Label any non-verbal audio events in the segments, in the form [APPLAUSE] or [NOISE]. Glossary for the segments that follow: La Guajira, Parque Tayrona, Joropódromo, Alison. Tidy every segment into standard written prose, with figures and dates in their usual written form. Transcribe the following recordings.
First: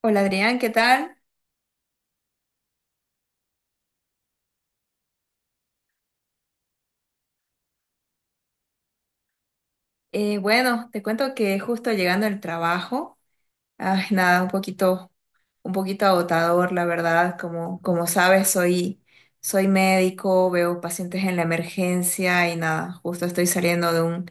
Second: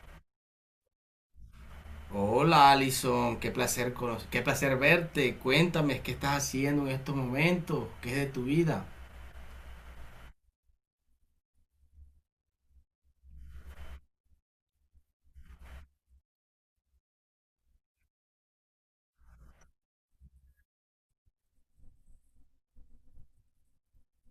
Hola Adrián, ¿qué tal? Hola Alison, qué placer, qué placer verte. Cuéntame qué estás haciendo en estos momentos, qué es de tu vida. Bueno, te cuento que justo llegando del trabajo, ay, nada, un poquito agotador, la verdad. Como sabes, soy médico, veo pacientes en la emergencia y nada, justo estoy saliendo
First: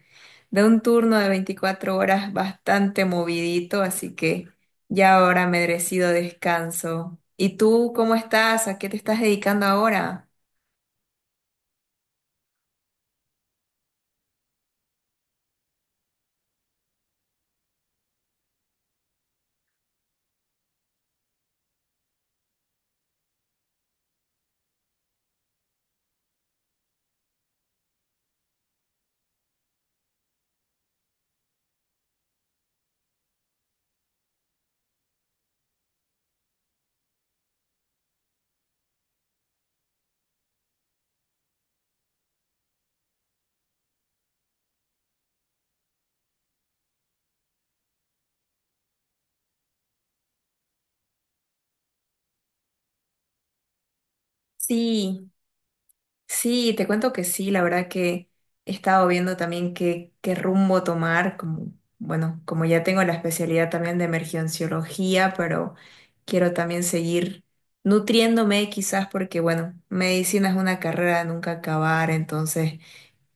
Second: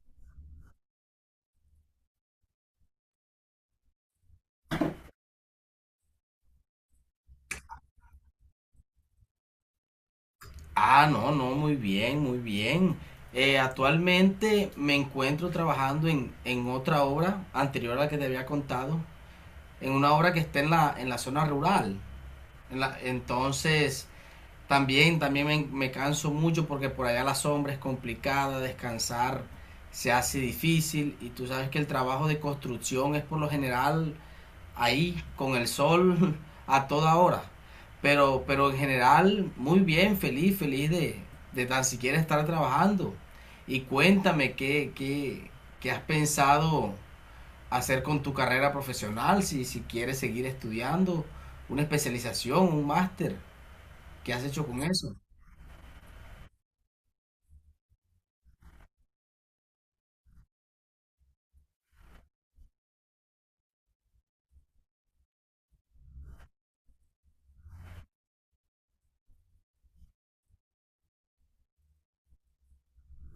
de un turno de 24 horas bastante movidito, así que ya ahora merecido descanso. ¿Y tú cómo estás? ¿A qué te estás dedicando ahora? Ah, no, no, muy bien, muy bien. Actualmente me encuentro trabajando en otra obra anterior a la que te había contado, en una obra que está en la zona rural. Entonces, también me canso mucho porque por allá la sombra es complicada, descansar se hace difícil y tú sabes que el trabajo de construcción es por lo general ahí con el sol [LAUGHS] a toda hora. Pero en general, muy bien, feliz, feliz de tan siquiera estar trabajando. Y cuéntame qué has pensado hacer con tu carrera profesional, si quieres seguir estudiando, una especialización, un máster, ¿qué has hecho con eso? Sí. Sí, te cuento que sí, la verdad que he estado viendo también qué rumbo tomar, como, bueno, como ya tengo la especialidad también de emergenciología, pero quiero también seguir nutriéndome quizás porque, bueno, medicina es una carrera de nunca acabar, entonces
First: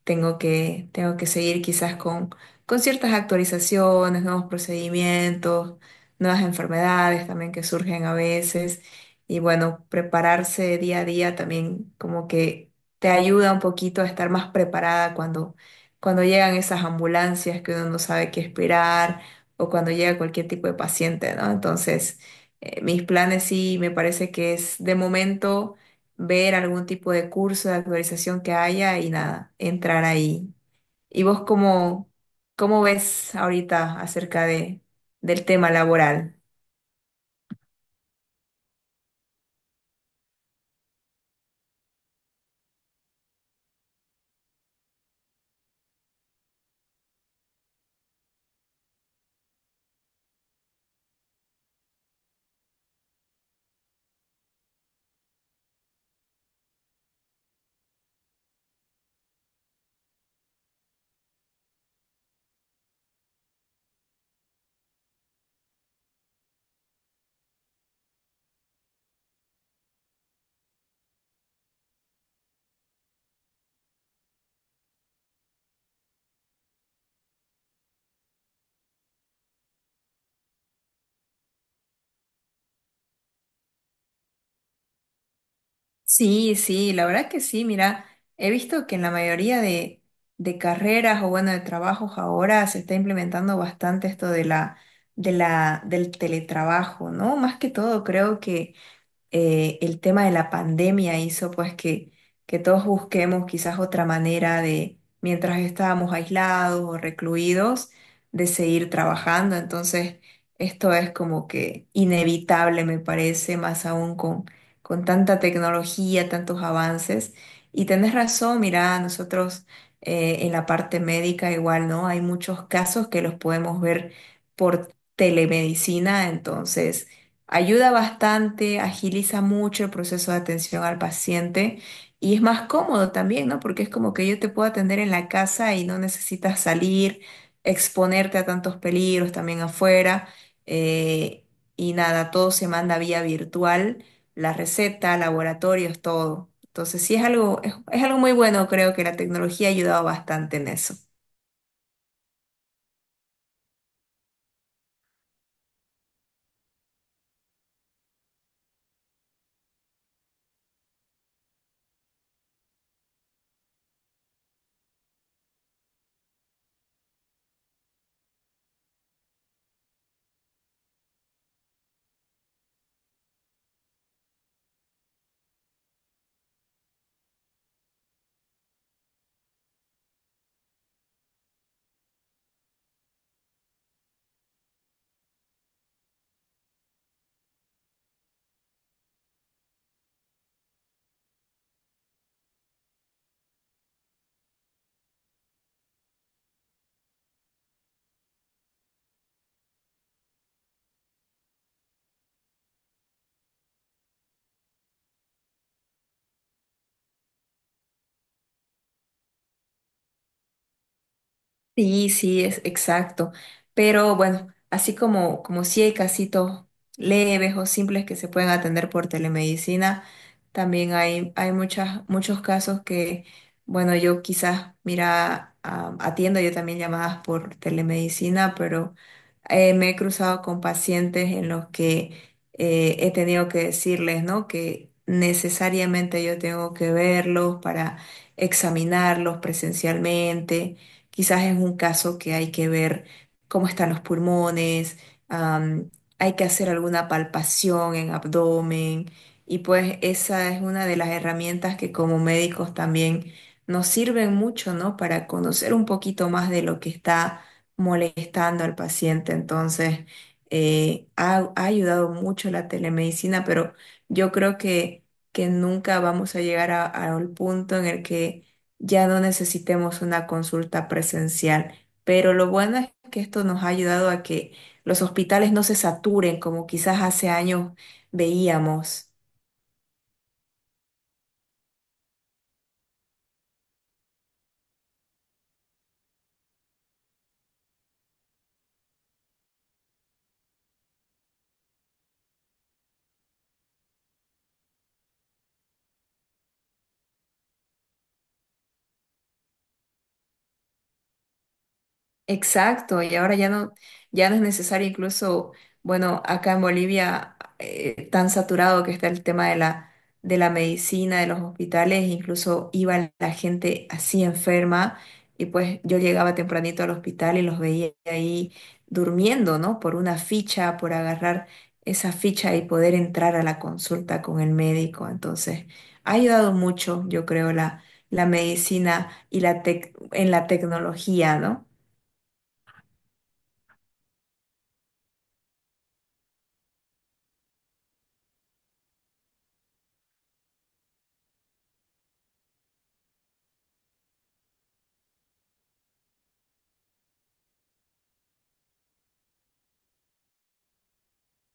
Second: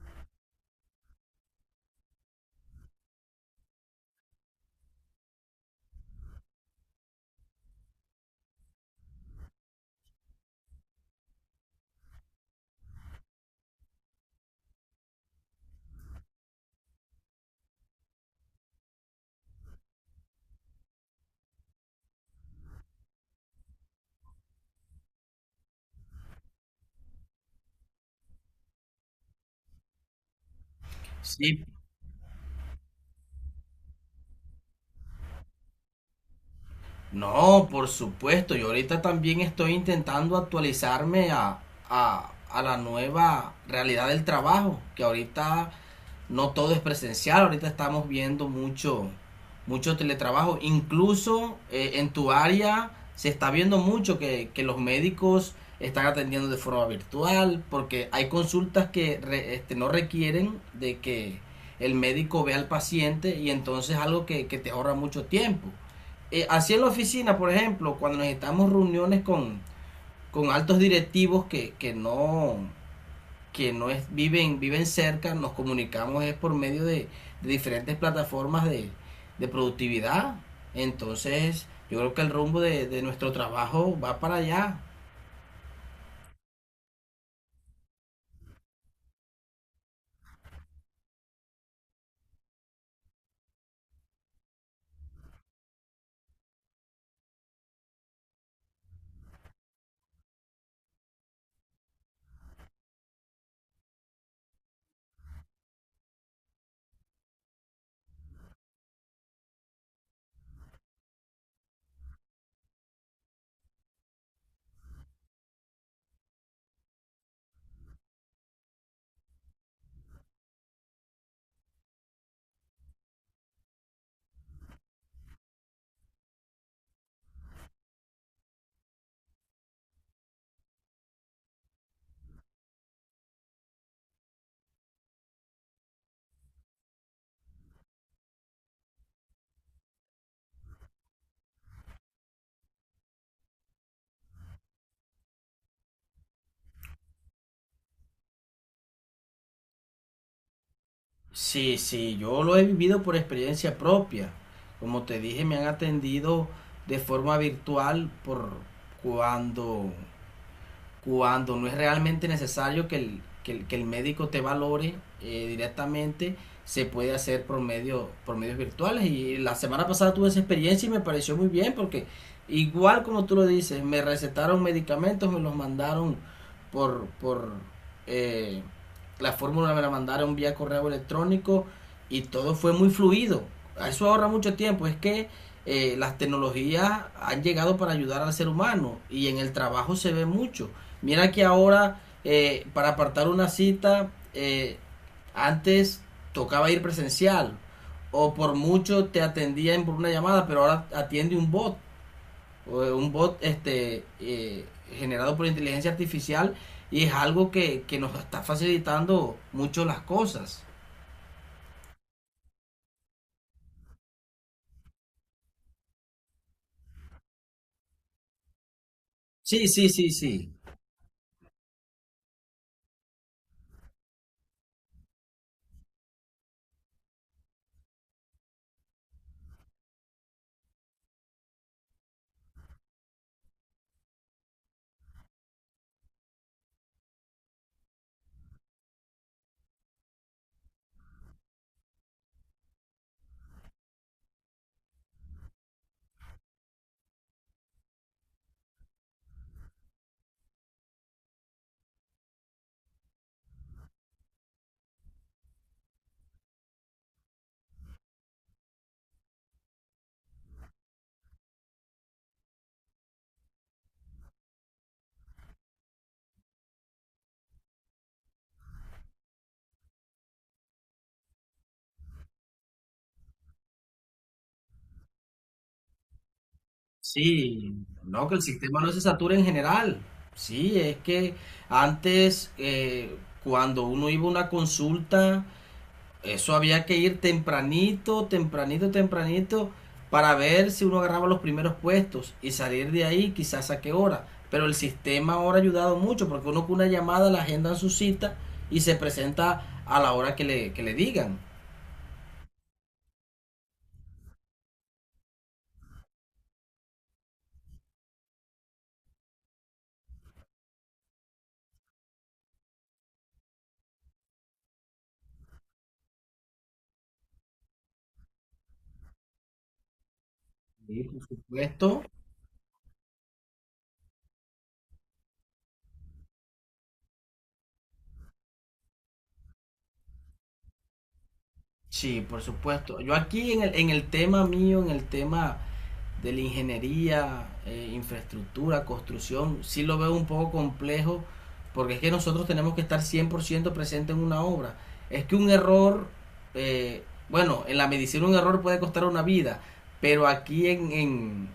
tengo que seguir quizás con ciertas actualizaciones, nuevos procedimientos, nuevas enfermedades también que surgen a veces. Y bueno, prepararse día a día también como que te ayuda un poquito a estar más preparada cuando llegan esas ambulancias que uno no sabe qué esperar o cuando llega cualquier tipo de paciente, ¿no? Entonces, mis planes sí me parece que es de momento ver algún tipo de curso de actualización que haya y nada, entrar ahí. ¿Y vos Sí. Cómo ves ahorita acerca de, del tema laboral? No, por supuesto, yo ahorita también estoy intentando actualizarme a la nueva realidad del trabajo, que ahorita no todo es presencial. Ahorita estamos viendo mucho teletrabajo. Incluso en tu área se está viendo mucho que los médicos están atendiendo de forma virtual, porque hay consultas que no requieren de que el médico vea al paciente y entonces algo que te ahorra mucho tiempo. Así en la oficina, por ejemplo, cuando necesitamos reuniones con altos directivos que no es, viven cerca, nos comunicamos es por medio de diferentes plataformas de productividad. Entonces, yo creo que el rumbo de nuestro trabajo va para allá. Sí, sí, la verdad que sí, mira, he visto que en la mayoría de carreras o bueno, de trabajos ahora se está implementando bastante esto de del teletrabajo, ¿no? Más que todo creo que el tema de la pandemia hizo pues que todos busquemos quizás otra manera de, mientras estábamos aislados o recluidos, de seguir trabajando. Entonces, esto es como que inevitable, me parece, más aún con tanta tecnología, tantos avances. Y tenés razón, mira, nosotros en la parte médica igual, ¿no? Hay muchos casos que los podemos ver por telemedicina, entonces ayuda bastante, agiliza mucho el proceso de atención al paciente y es más cómodo también, ¿no? Porque es como que yo te puedo atender en la casa y no necesitas salir, exponerte a tantos peligros también afuera. eh, y nada, todo se manda vía virtual, la receta, laboratorios, todo. Entonces sí es algo, es algo muy bueno, creo que la tecnología ha ayudado bastante en eso. Sí, sí, yo lo he vivido por experiencia propia. Como te dije, me han atendido de forma virtual por cuando cuando no es realmente necesario que el médico te valore directamente, se puede hacer por medios virtuales. Y la semana pasada tuve esa experiencia y me pareció muy bien porque igual como tú lo dices, me recetaron medicamentos, me los mandaron por eh, la fórmula, me la mandaron vía correo electrónico y todo fue muy fluido. Eso ahorra mucho tiempo. Es que las tecnologías han llegado para ayudar al ser humano y en el trabajo se ve mucho. Mira que ahora, para apartar una cita, antes tocaba ir presencial o por mucho te atendían por una llamada, pero ahora atiende un bot, un bot generado por inteligencia artificial y es algo que nos está facilitando mucho las cosas. Sí, sí, es exacto. Pero bueno, así como, como si hay casitos leves o simples que se pueden atender por Sí, sí, telemedicina, sí, sí. también hay muchas, muchos casos bueno, yo quizás, mira, ah, atiendo yo también llamadas por telemedicina, pero me he cruzado con pacientes en los que he tenido que decirles, ¿no? Que necesariamente yo tengo que verlos para examinarlos presencialmente. Quizás es un caso que hay que ver cómo están los pulmones, am, hay que hacer alguna palpación en abdomen y pues esa es una de las herramientas que como médicos también nos sirven mucho, ¿no? Para conocer un poquito más de lo que está molestando al paciente. Entonces, ha ayudado mucho la telemedicina, pero yo creo que nunca vamos a llegar al punto en el que ya no necesitemos una consulta presencial. Pero lo bueno es que esto nos ha ayudado a que los hospitales no se saturen como quizás hace años Sí, no, que el sistema no se veíamos. satura en general. Sí, es que antes, cuando uno iba a una consulta, eso había que ir tempranito, tempranito, tempranito para ver si uno agarraba los primeros puestos y salir de ahí quizás a qué hora. Pero el sistema ahora ha ayudado mucho porque uno con una llamada la agenda en su cita y se presenta a la hora que le digan. Exacto, y ahora ya no, ya no es necesario incluso, bueno, acá en Bolivia, tan saturado que está el tema de de la medicina, de los hospitales, incluso iba la gente así enferma y pues yo llegaba tempranito al hospital y los veía ahí durmiendo, ¿no? Por una ficha, por Sí, por agarrar supuesto. esa ficha y poder entrar a la consulta con el médico. Entonces, ha ayudado mucho, yo creo, la medicina y la en la tecnología, ¿no? Sí, por supuesto. Yo aquí en el tema mío, en el tema de la ingeniería, infraestructura, construcción, sí lo veo un poco complejo, porque es que nosotros tenemos que estar 100% presente en una obra. Es que un error, eh, bueno, en la medicina un error puede costar una vida, pero aquí en, en,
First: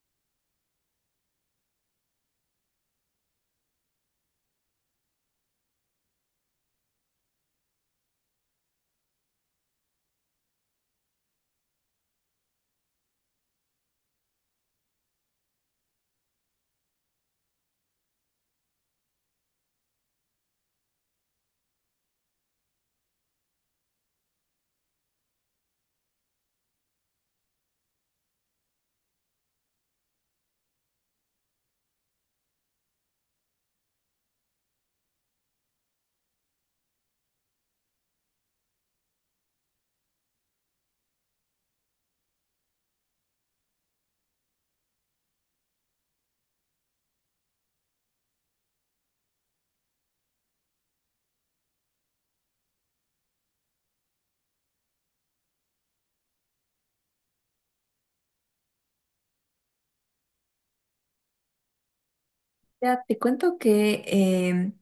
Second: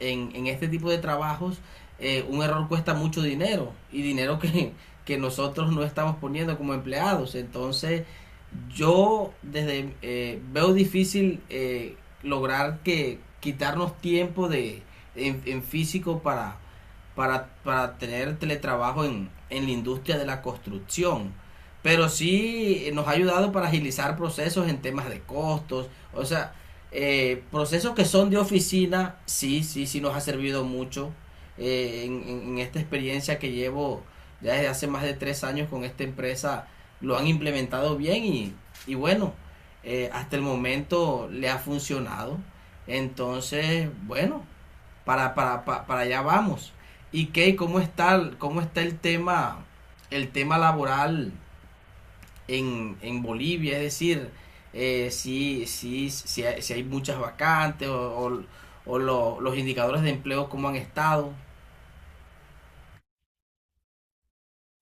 en, en este tipo de trabajos un error cuesta mucho dinero y dinero que nosotros no estamos poniendo como empleados. Entonces, yo desde veo difícil lograr que quitarnos tiempo de en físico para tener teletrabajo en la industria de la construcción. Pero sí nos ha ayudado para agilizar procesos en temas de costos. O sea, procesos que son de oficina, sí, sí, sí nos ha servido mucho en esta experiencia que llevo ya desde hace más de 3 años con esta empresa. Lo han implementado bien y bueno, hasta el momento le ha funcionado. Entonces, bueno, para allá vamos. ¿Y qué? ¿Cómo está el tema laboral en Bolivia? Es decir, si hay muchas vacantes o los indicadores de empleo, ¿cómo han estado? Ya, te cuento que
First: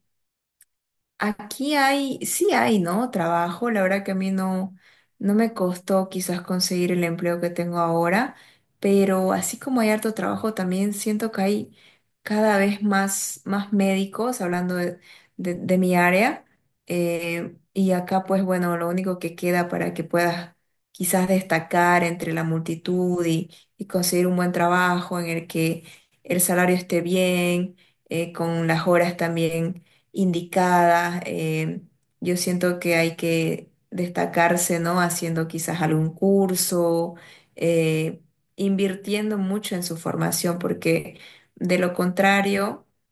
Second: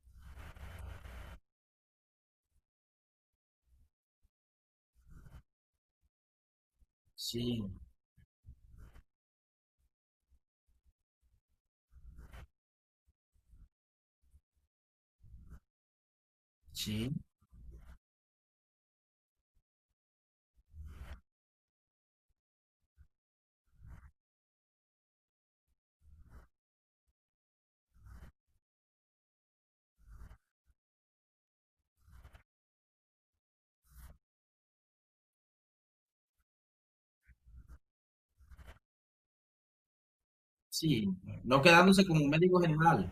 aquí hay, sí hay, ¿no? Trabajo. La verdad que a mí no, no me costó quizás conseguir el empleo que Sí, tengo ahora, pero así como hay harto trabajo, también siento que hay cada vez más, más médicos, hablando de mi área. sí, Y acá, pues bueno, lo único que queda para que puedas quizás destacar entre la multitud y conseguir un buen trabajo en el que el salario esté bien, con las horas también indicada. Yo siento que hay que destacarse, ¿no? Haciendo quizás algún curso, eh, invirtiendo mucho en su formación, sí. porque No de lo quedándose como un médico contrario general,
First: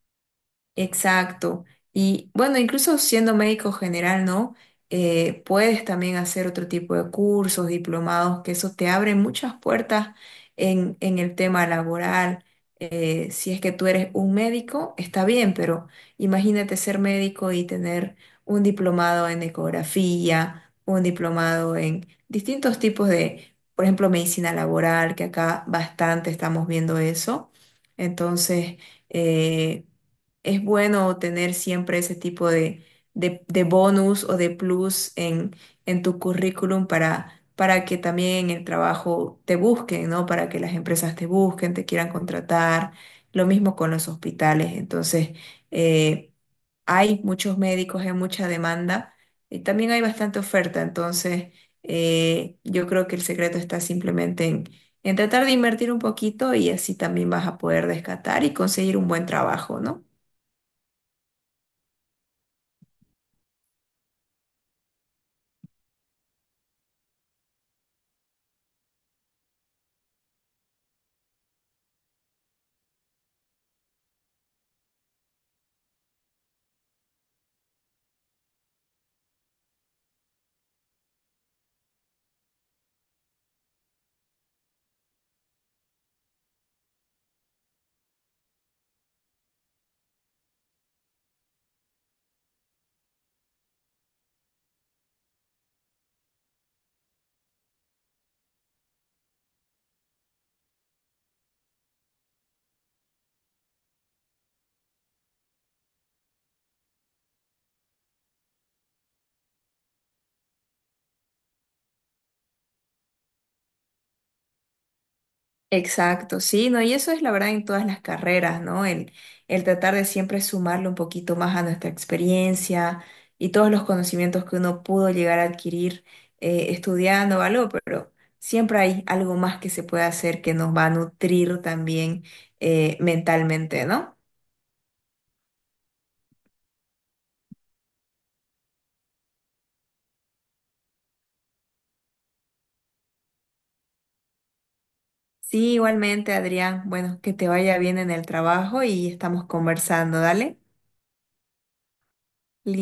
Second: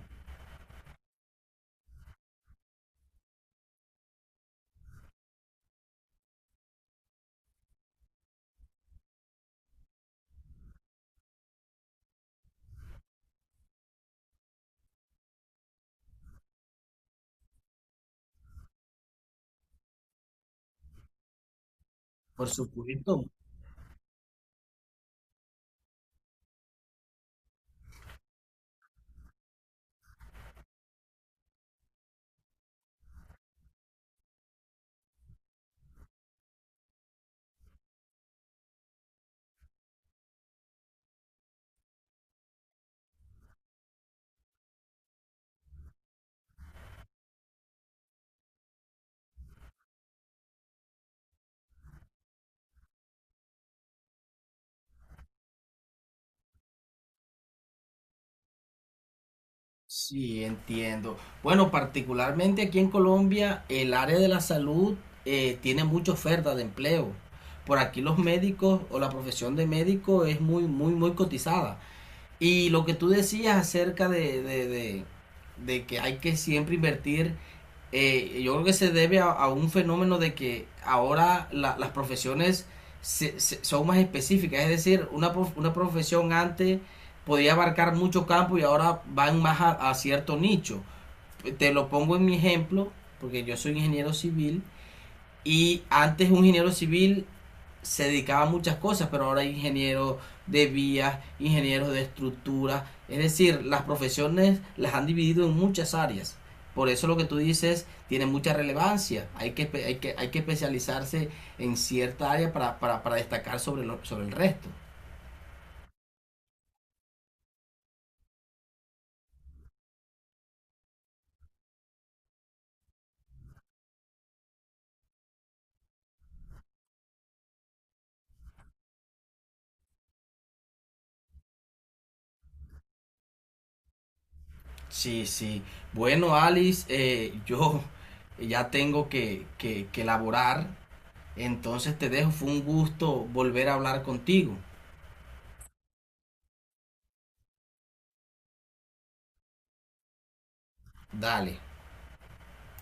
exacto. Y bueno, incluso siendo médico general, ¿no? Puedes también hacer otro tipo de cursos, diplomados, que eso te abre muchas puertas en el tema laboral. Si es que tú eres un médico, está bien, pero imagínate ser médico y tener un diplomado en ecografía, un diplomado en por distintos tipos supuesto. de, por ejemplo, medicina laboral, que acá bastante estamos viendo eso. Entonces, eh, es bueno tener siempre ese tipo de bonus o de plus en tu currículum, para que también en el trabajo te busquen, ¿no? Para que las empresas te busquen, te quieran contratar. Lo mismo con los hospitales. Entonces, eh, hay muchos médicos, hay mucha demanda y también hay bastante oferta. Entonces, yo creo que el secreto está simplemente en tratar de invertir un poquito y así también vas a poder rescatar y conseguir un buen trabajo, ¿no? Sí, entiendo. Bueno, particularmente aquí en Colombia, el área de la salud tiene mucha oferta de empleo. Por aquí los médicos o la profesión de médico es muy, muy, muy cotizada. Y lo que tú decías acerca de que hay que siempre invertir, yo creo que se debe a un fenómeno de que ahora las profesiones son más específicas, es decir, una profesión antes podía abarcar mucho campo y ahora van más a cierto nicho. Te lo pongo en mi ejemplo, porque yo soy ingeniero civil y antes un ingeniero civil se dedicaba a muchas cosas, pero ahora hay ingenieros de vías, ingenieros de estructuras, es decir, las profesiones las han dividido en muchas áreas. Por eso lo que tú dices tiene mucha relevancia. Hay que especializarse en cierta área para destacar sobre el resto. Exacto, sí, ¿no? Y eso es la verdad en todas las carreras, ¿no? El tratar de siempre sumarle un poquito más a nuestra experiencia y todos los conocimientos que uno pudo llegar a adquirir estudiando o algo, pero siempre hay algo más que se puede hacer que nos va a nutrir también mentalmente, ¿no? Sí, sí. Bueno, Alice, yo ya tengo que elaborar. Entonces te dejo. Fue un gusto volver a hablar contigo. Sí, igualmente, Adrián, bueno, que te vaya bien en el trabajo y estamos conversando, dale. Dale.